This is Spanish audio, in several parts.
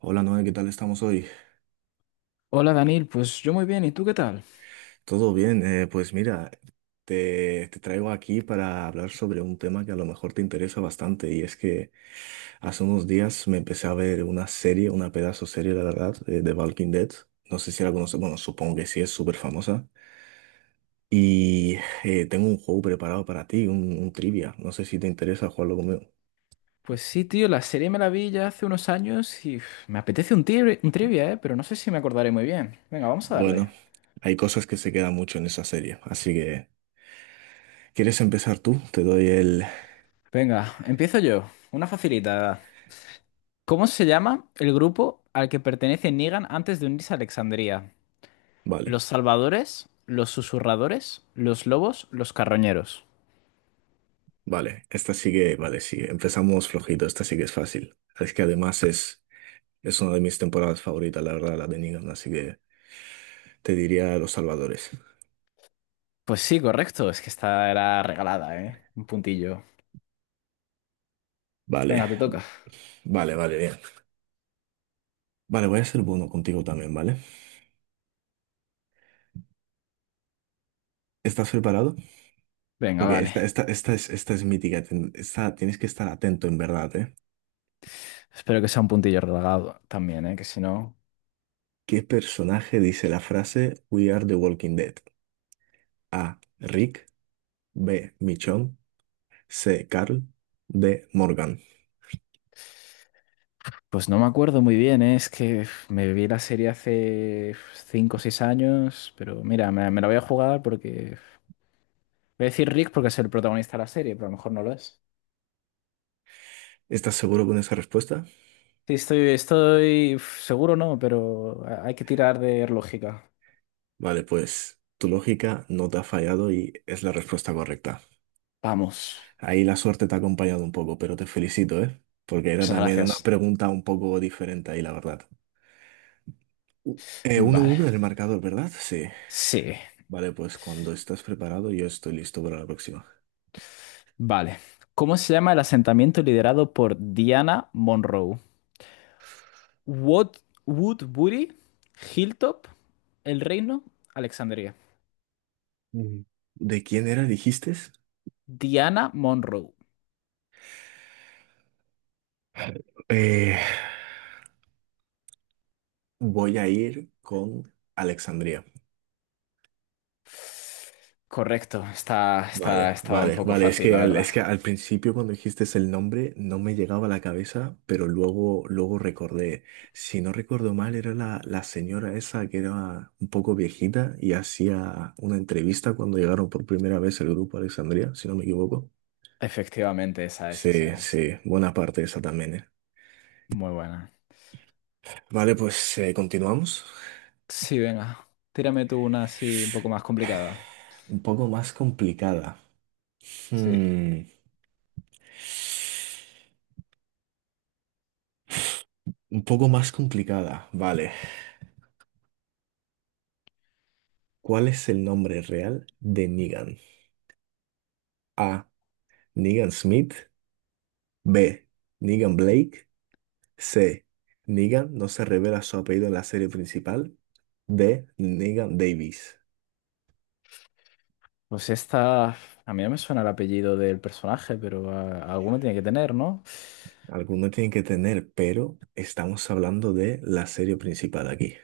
Hola Noé, ¿qué tal estamos hoy? Hola Daniel, pues yo muy bien, ¿y tú qué tal? ¿Todo bien? Pues mira, te traigo aquí para hablar sobre un tema que a lo mejor te interesa bastante y es que hace unos días me empecé a ver una serie, una pedazo serie, la verdad, de Walking Dead. No sé si la conoces, bueno, supongo que sí, es súper famosa. Y tengo un juego preparado para ti, un trivia. No sé si te interesa jugarlo conmigo. Pues sí, tío, la serie me la vi ya hace unos años y uf, me apetece un trivia, ¿eh? Pero no sé si me acordaré muy bien. Venga, vamos a darle. Bueno, hay cosas que se quedan mucho en esa serie, así que ¿quieres empezar tú? Te doy el... Venga, empiezo yo. Una facilita. ¿Cómo se llama el grupo al que pertenece Negan antes de unirse a Alexandría? Vale. ¿Los Salvadores? ¿Los Susurradores? ¿Los Lobos? ¿Los Carroñeros? Vale, esta sigue vale, sí, empezamos flojito, esta sí que es fácil. Es que además es una de mis temporadas favoritas, la verdad, la de Negan, así que te diría Los Salvadores. Pues sí, correcto, es que esta era regalada, ¿eh? Un puntillo. Vale, Venga, te toca. vale, vale, bien. Vale, voy a ser bueno contigo también, ¿vale? ¿Estás preparado? Venga, Porque vale. esta es, esta es mítica, tienes que estar atento en verdad, ¿eh? Espero que sea un puntillo regalado también, ¿eh? Que si no... ¿Qué personaje dice la frase We are the Walking Dead? A. Rick, B. Michonne, C. Carl, D. Morgan. Pues no me acuerdo muy bien, ¿eh? Es que uf, me vi la serie hace 5 o 6 años, pero mira, me la voy a jugar porque, uf, voy a decir Rick porque es el protagonista de la serie, pero a lo mejor no lo es. ¿Estás seguro con esa respuesta? Sí, estoy uf, seguro no, pero hay que tirar de lógica. Vale, pues tu lógica no te ha fallado y es la respuesta correcta. Vamos. Ahí la suerte te ha acompañado un poco, pero te felicito, ¿eh? Porque era Muchas también una gracias. pregunta un poco diferente ahí, la verdad. 1-1 Vale. en el marcador, ¿verdad? Sí. Sí, Vale, pues cuando estás preparado, yo estoy listo para la próxima. vale. ¿Cómo se llama el asentamiento liderado por Diana Monroe? Wood, Woodbury, Hilltop, El Reino, Alexandria. Mm. ¿De quién era, dijiste? Diana Monroe. Eh, voy a ir con Alexandria. Correcto, está, está, Vale, estaba un vale, poco vale. Fácil, la verdad. Es que al principio cuando dijiste el nombre no me llegaba a la cabeza, pero luego recordé. Si no recuerdo mal, era la señora esa que era un poco viejita y hacía una entrevista cuando llegaron por primera vez el grupo a Alexandria, si no me equivoco. Efectivamente, esa es, esa Sí, es. sí, buena parte de esa también, ¿eh? Muy buena. Vale, pues continuamos. Sí, venga, tírame tú una así un poco más complicada. Un poco más complicada. Sí. Hmm, Un poco más complicada, vale. ¿Cuál es el nombre real de Negan? A. Negan Smith. B. Negan Blake. C. Negan no se revela su apellido en la serie principal. D. Negan Davis. Pues esta, a mí no me suena el apellido del personaje, pero ah, alguno tiene que tener, ¿no? Alguno tiene que tener, pero estamos hablando de la serie principal aquí.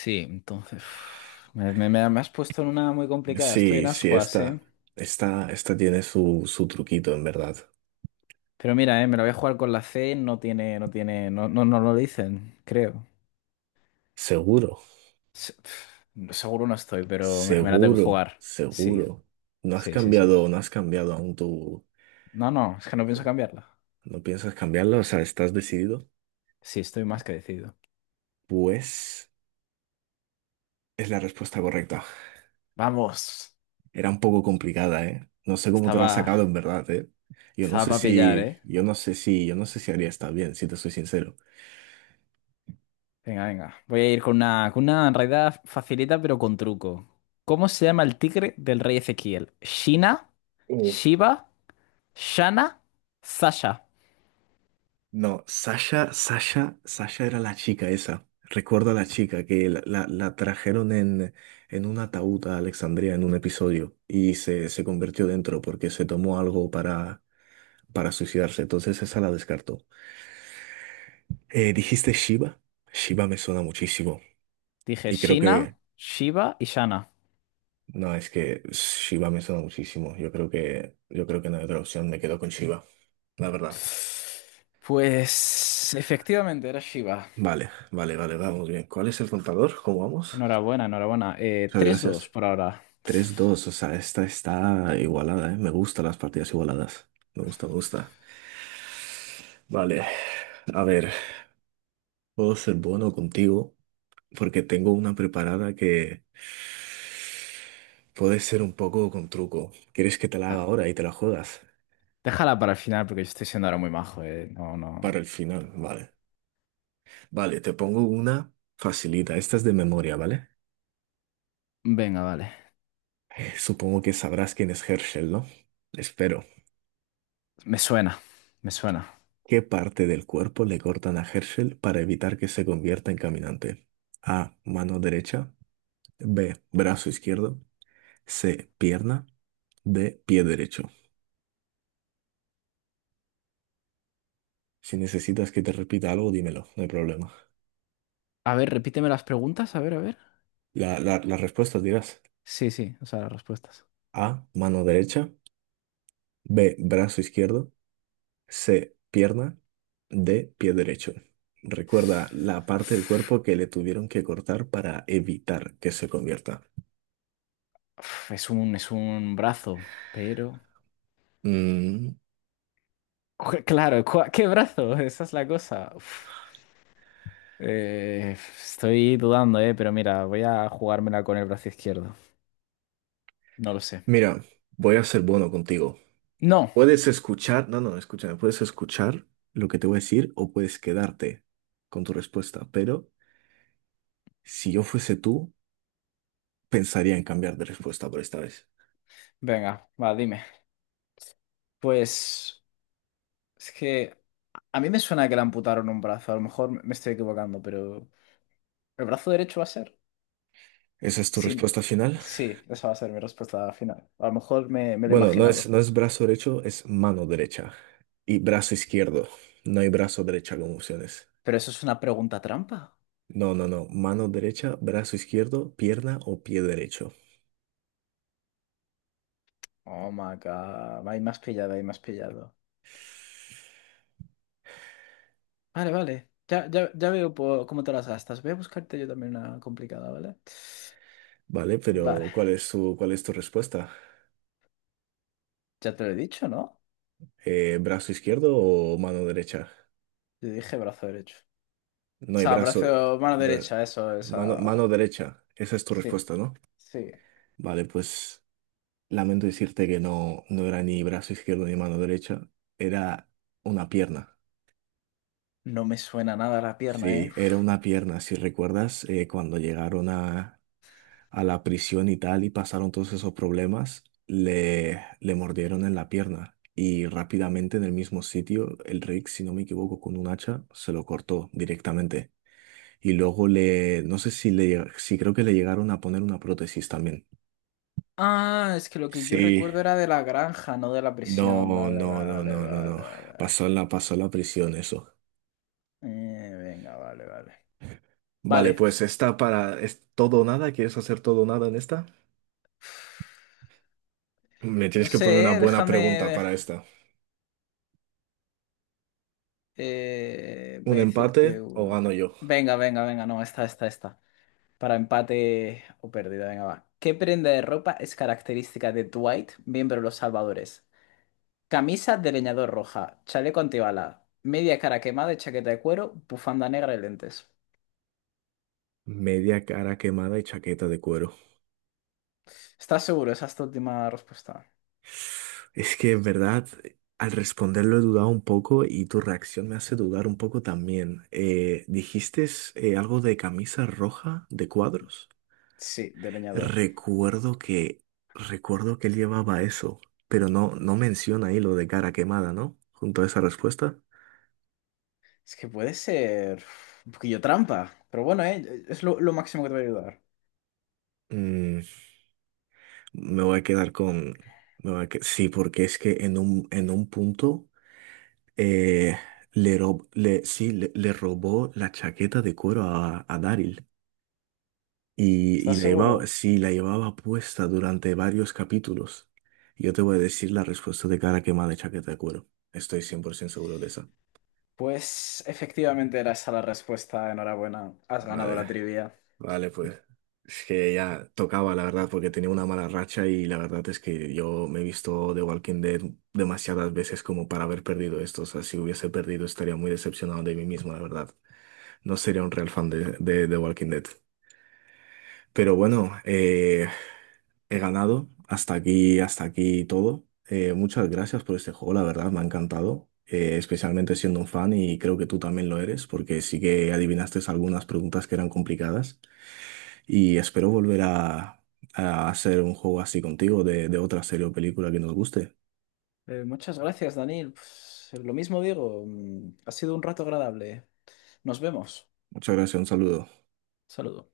Sí, entonces. Me has puesto en una muy complicada. Estoy Sí, en sí, ascuas, esta, ¿eh? esta, esta tiene su truquito, en verdad. Pero mira, me la voy a jugar con la C, no tiene, no tiene, no, no, no lo dicen, creo. Seguro, Se- pf, Seguro no estoy, pero me la tengo que seguro, jugar. Sí, seguro. No has sí, sí, sí. cambiado, no has cambiado aún tú. No, no, es que no pienso cambiarla. ¿No piensas cambiarlo? O sea, ¿estás decidido? Sí, estoy más que decidido. Pues es la respuesta correcta. Vamos. Era un poco complicada, ¿eh? No sé cómo te la has Estaba, sacado en verdad, ¿eh? Yo no estaba sé para pillar, si, ¿eh? yo no sé si, yo no sé si haría estar bien, si te soy sincero. Venga, venga. Voy a ir con una en realidad facilita, pero con truco. ¿Cómo se llama el tigre del rey Ezequiel? ¿Shina? Uf, ¿Shiva? ¿Shana? ¿Sasha? no, Sasha era la chica esa. Recuerdo a la chica que la trajeron en, un ataúd a Alexandria en un episodio y se convirtió dentro porque se tomó algo para suicidarse. Entonces esa la descartó. ¿Dijiste Shiva? Shiva me suena muchísimo. Dije Y creo Shina, que, Shiva y Shana. no, es que Shiva me suena muchísimo. Yo creo que no hay otra opción. Me quedo con Shiva, la verdad. Pues efectivamente era Shiva. Vale, vale, vale, vamos bien. ¿Cuál es el contador? ¿Cómo vamos? Enhorabuena, enhorabuena. Muchas 3-2 gracias. por ahora. 3-2, o sea, esta está igualada, ¿eh? Me gustan las partidas igualadas. Me gusta, me gusta. Vale, a ver, puedo ser bueno contigo porque tengo una preparada que puede ser un poco con truco. ¿Quieres que te la haga Ah, ahora y te la juegas? déjala para el final porque yo estoy siendo ahora muy majo, eh. No, Para no. el final, vale. Vale, te pongo una facilita. Esta es de memoria, ¿vale? Venga, vale. Supongo que sabrás quién es Herschel, ¿no? Espero. Me suena, me suena. ¿Qué parte del cuerpo le cortan a Herschel para evitar que se convierta en caminante? A. Mano derecha. B. Brazo izquierdo. C. Pierna. D. Pie derecho. Si necesitas que te repita algo, dímelo, no hay problema. A ver, repíteme las preguntas, a ver, a ver. Las respuestas dirás Sí, sí, o sea, las respuestas. A, mano derecha, B, brazo izquierdo, C, pierna, D, pie derecho. Recuerda la parte del cuerpo que le tuvieron que cortar para evitar que se convierta. Es un brazo, pero... Mm, Claro, ¿qué brazo? Esa es la cosa. Uf. Eh, estoy dudando, pero mira, voy a jugármela con el brazo izquierdo. No lo sé. mira, voy a ser bueno contigo. No. Puedes escuchar, no, no, escúchame, puedes escuchar lo que te voy a decir o puedes quedarte con tu respuesta, pero si yo fuese tú, pensaría en cambiar de respuesta por esta vez. Venga, va, dime. Pues... Es que a mí me suena que le amputaron un brazo. A lo mejor me estoy equivocando, pero ¿el brazo derecho va a ser? ¿Esa es tu Sí, respuesta final? sí, esa va a ser mi respuesta final. A lo mejor me lo he Bueno, no es, imaginado. no es brazo derecho, es mano derecha y brazo izquierdo. No hay brazo derecha como opciones. Pero eso es una pregunta trampa. No, no, no. Mano derecha, brazo izquierdo, pierna o pie derecho. Oh my God. Ahí más pillado, ahí más pillado. Vale, vale. Ya, ya, ya veo cómo te las gastas. Voy a buscarte yo también una complicada, ¿vale? Vale, Vale. pero ¿cuál es tu respuesta? Ya te lo he dicho, ¿no? ¿Brazo izquierdo o mano derecha? Yo dije brazo derecho. O No hay sea, brazo, brazo, mano bra- derecha, eso, mano, esa. mano derecha. Esa es tu Sí, respuesta, ¿no? sí. Vale, pues lamento decirte que no, no era ni brazo izquierdo ni mano derecha, era una pierna. No me suena nada la pierna, ¿eh? Sí, era Uf. una pierna. Si recuerdas, cuando llegaron a, la prisión y tal y pasaron todos esos problemas, le mordieron en la pierna y rápidamente en el mismo sitio, el Rick, si no me equivoco, con un hacha se lo cortó directamente. Y luego le, no sé si le, llega- sí creo que le llegaron a poner una prótesis también. Ah, es que lo que yo Sí, recuerdo era de la granja, no de la no, prisión. no, Vale, no, vale, no, no, vale, no. vale. Pasó en la prisión eso. Venga, vale, vale. Vale, Vale. pues ¿es todo o nada? ¿Quieres hacer todo o nada en esta? Me No tienes que poner una sé, ¿eh? buena Déjame, pregunta de- para esta. Voy ¿Un a decirte empate o uno. gano yo? Venga, venga, venga, no, esta, esta, esta. Para empate o pérdida, venga, va. ¿Qué prenda de ropa es característica de Dwight, miembro de los Salvadores? Camisa de leñador roja, chaleco antibala, media cara quemada y chaqueta de cuero, bufanda negra y lentes. Media cara quemada y chaqueta de cuero. ¿Estás seguro? Esa es tu última respuesta. Es que en verdad, al responderlo he dudado un poco y tu reacción me hace dudar un poco también. ¿Dijiste algo de camisa roja de cuadros? Sí, de leñador. Recuerdo que, recuerdo que él llevaba eso, pero no menciona ahí lo de cara quemada, ¿no? Junto a esa respuesta. Es que puede ser uf, un poquillo trampa, pero bueno, es lo máximo que te voy a ayudar. Mm, Me voy a quedar con. Me voy a que- sí, porque es que en un punto eh, le, rob- le, sí, le robó la chaqueta de cuero a Daryl y ¿Estás la llevaba, seguro? sí, la llevaba puesta durante varios capítulos. Yo te voy a decir la respuesta de cara quemada de chaqueta de cuero. Estoy 100% seguro de esa. Pues efectivamente era esa la respuesta. Enhorabuena, has ganado la Vale. trivia. Vale, pues es que ya tocaba, la verdad, porque tenía una mala racha y la verdad es que yo me he visto The Walking Dead demasiadas veces como para haber perdido esto. O sea, si hubiese perdido estaría muy decepcionado de mí mismo, la verdad. No sería un real fan de Walking Dead. Pero bueno, he ganado. Hasta aquí todo. Muchas gracias por este juego, la verdad, me ha encantado. Especialmente siendo un fan y creo que tú también lo eres, porque sí que adivinaste algunas preguntas que eran complicadas. Y espero volver a, hacer un juego así contigo de otra serie o película que nos guste. Muchas gracias, Daniel. Pues, lo mismo digo, ha sido un rato agradable. Nos vemos. Muchas gracias, un saludo. Saludo.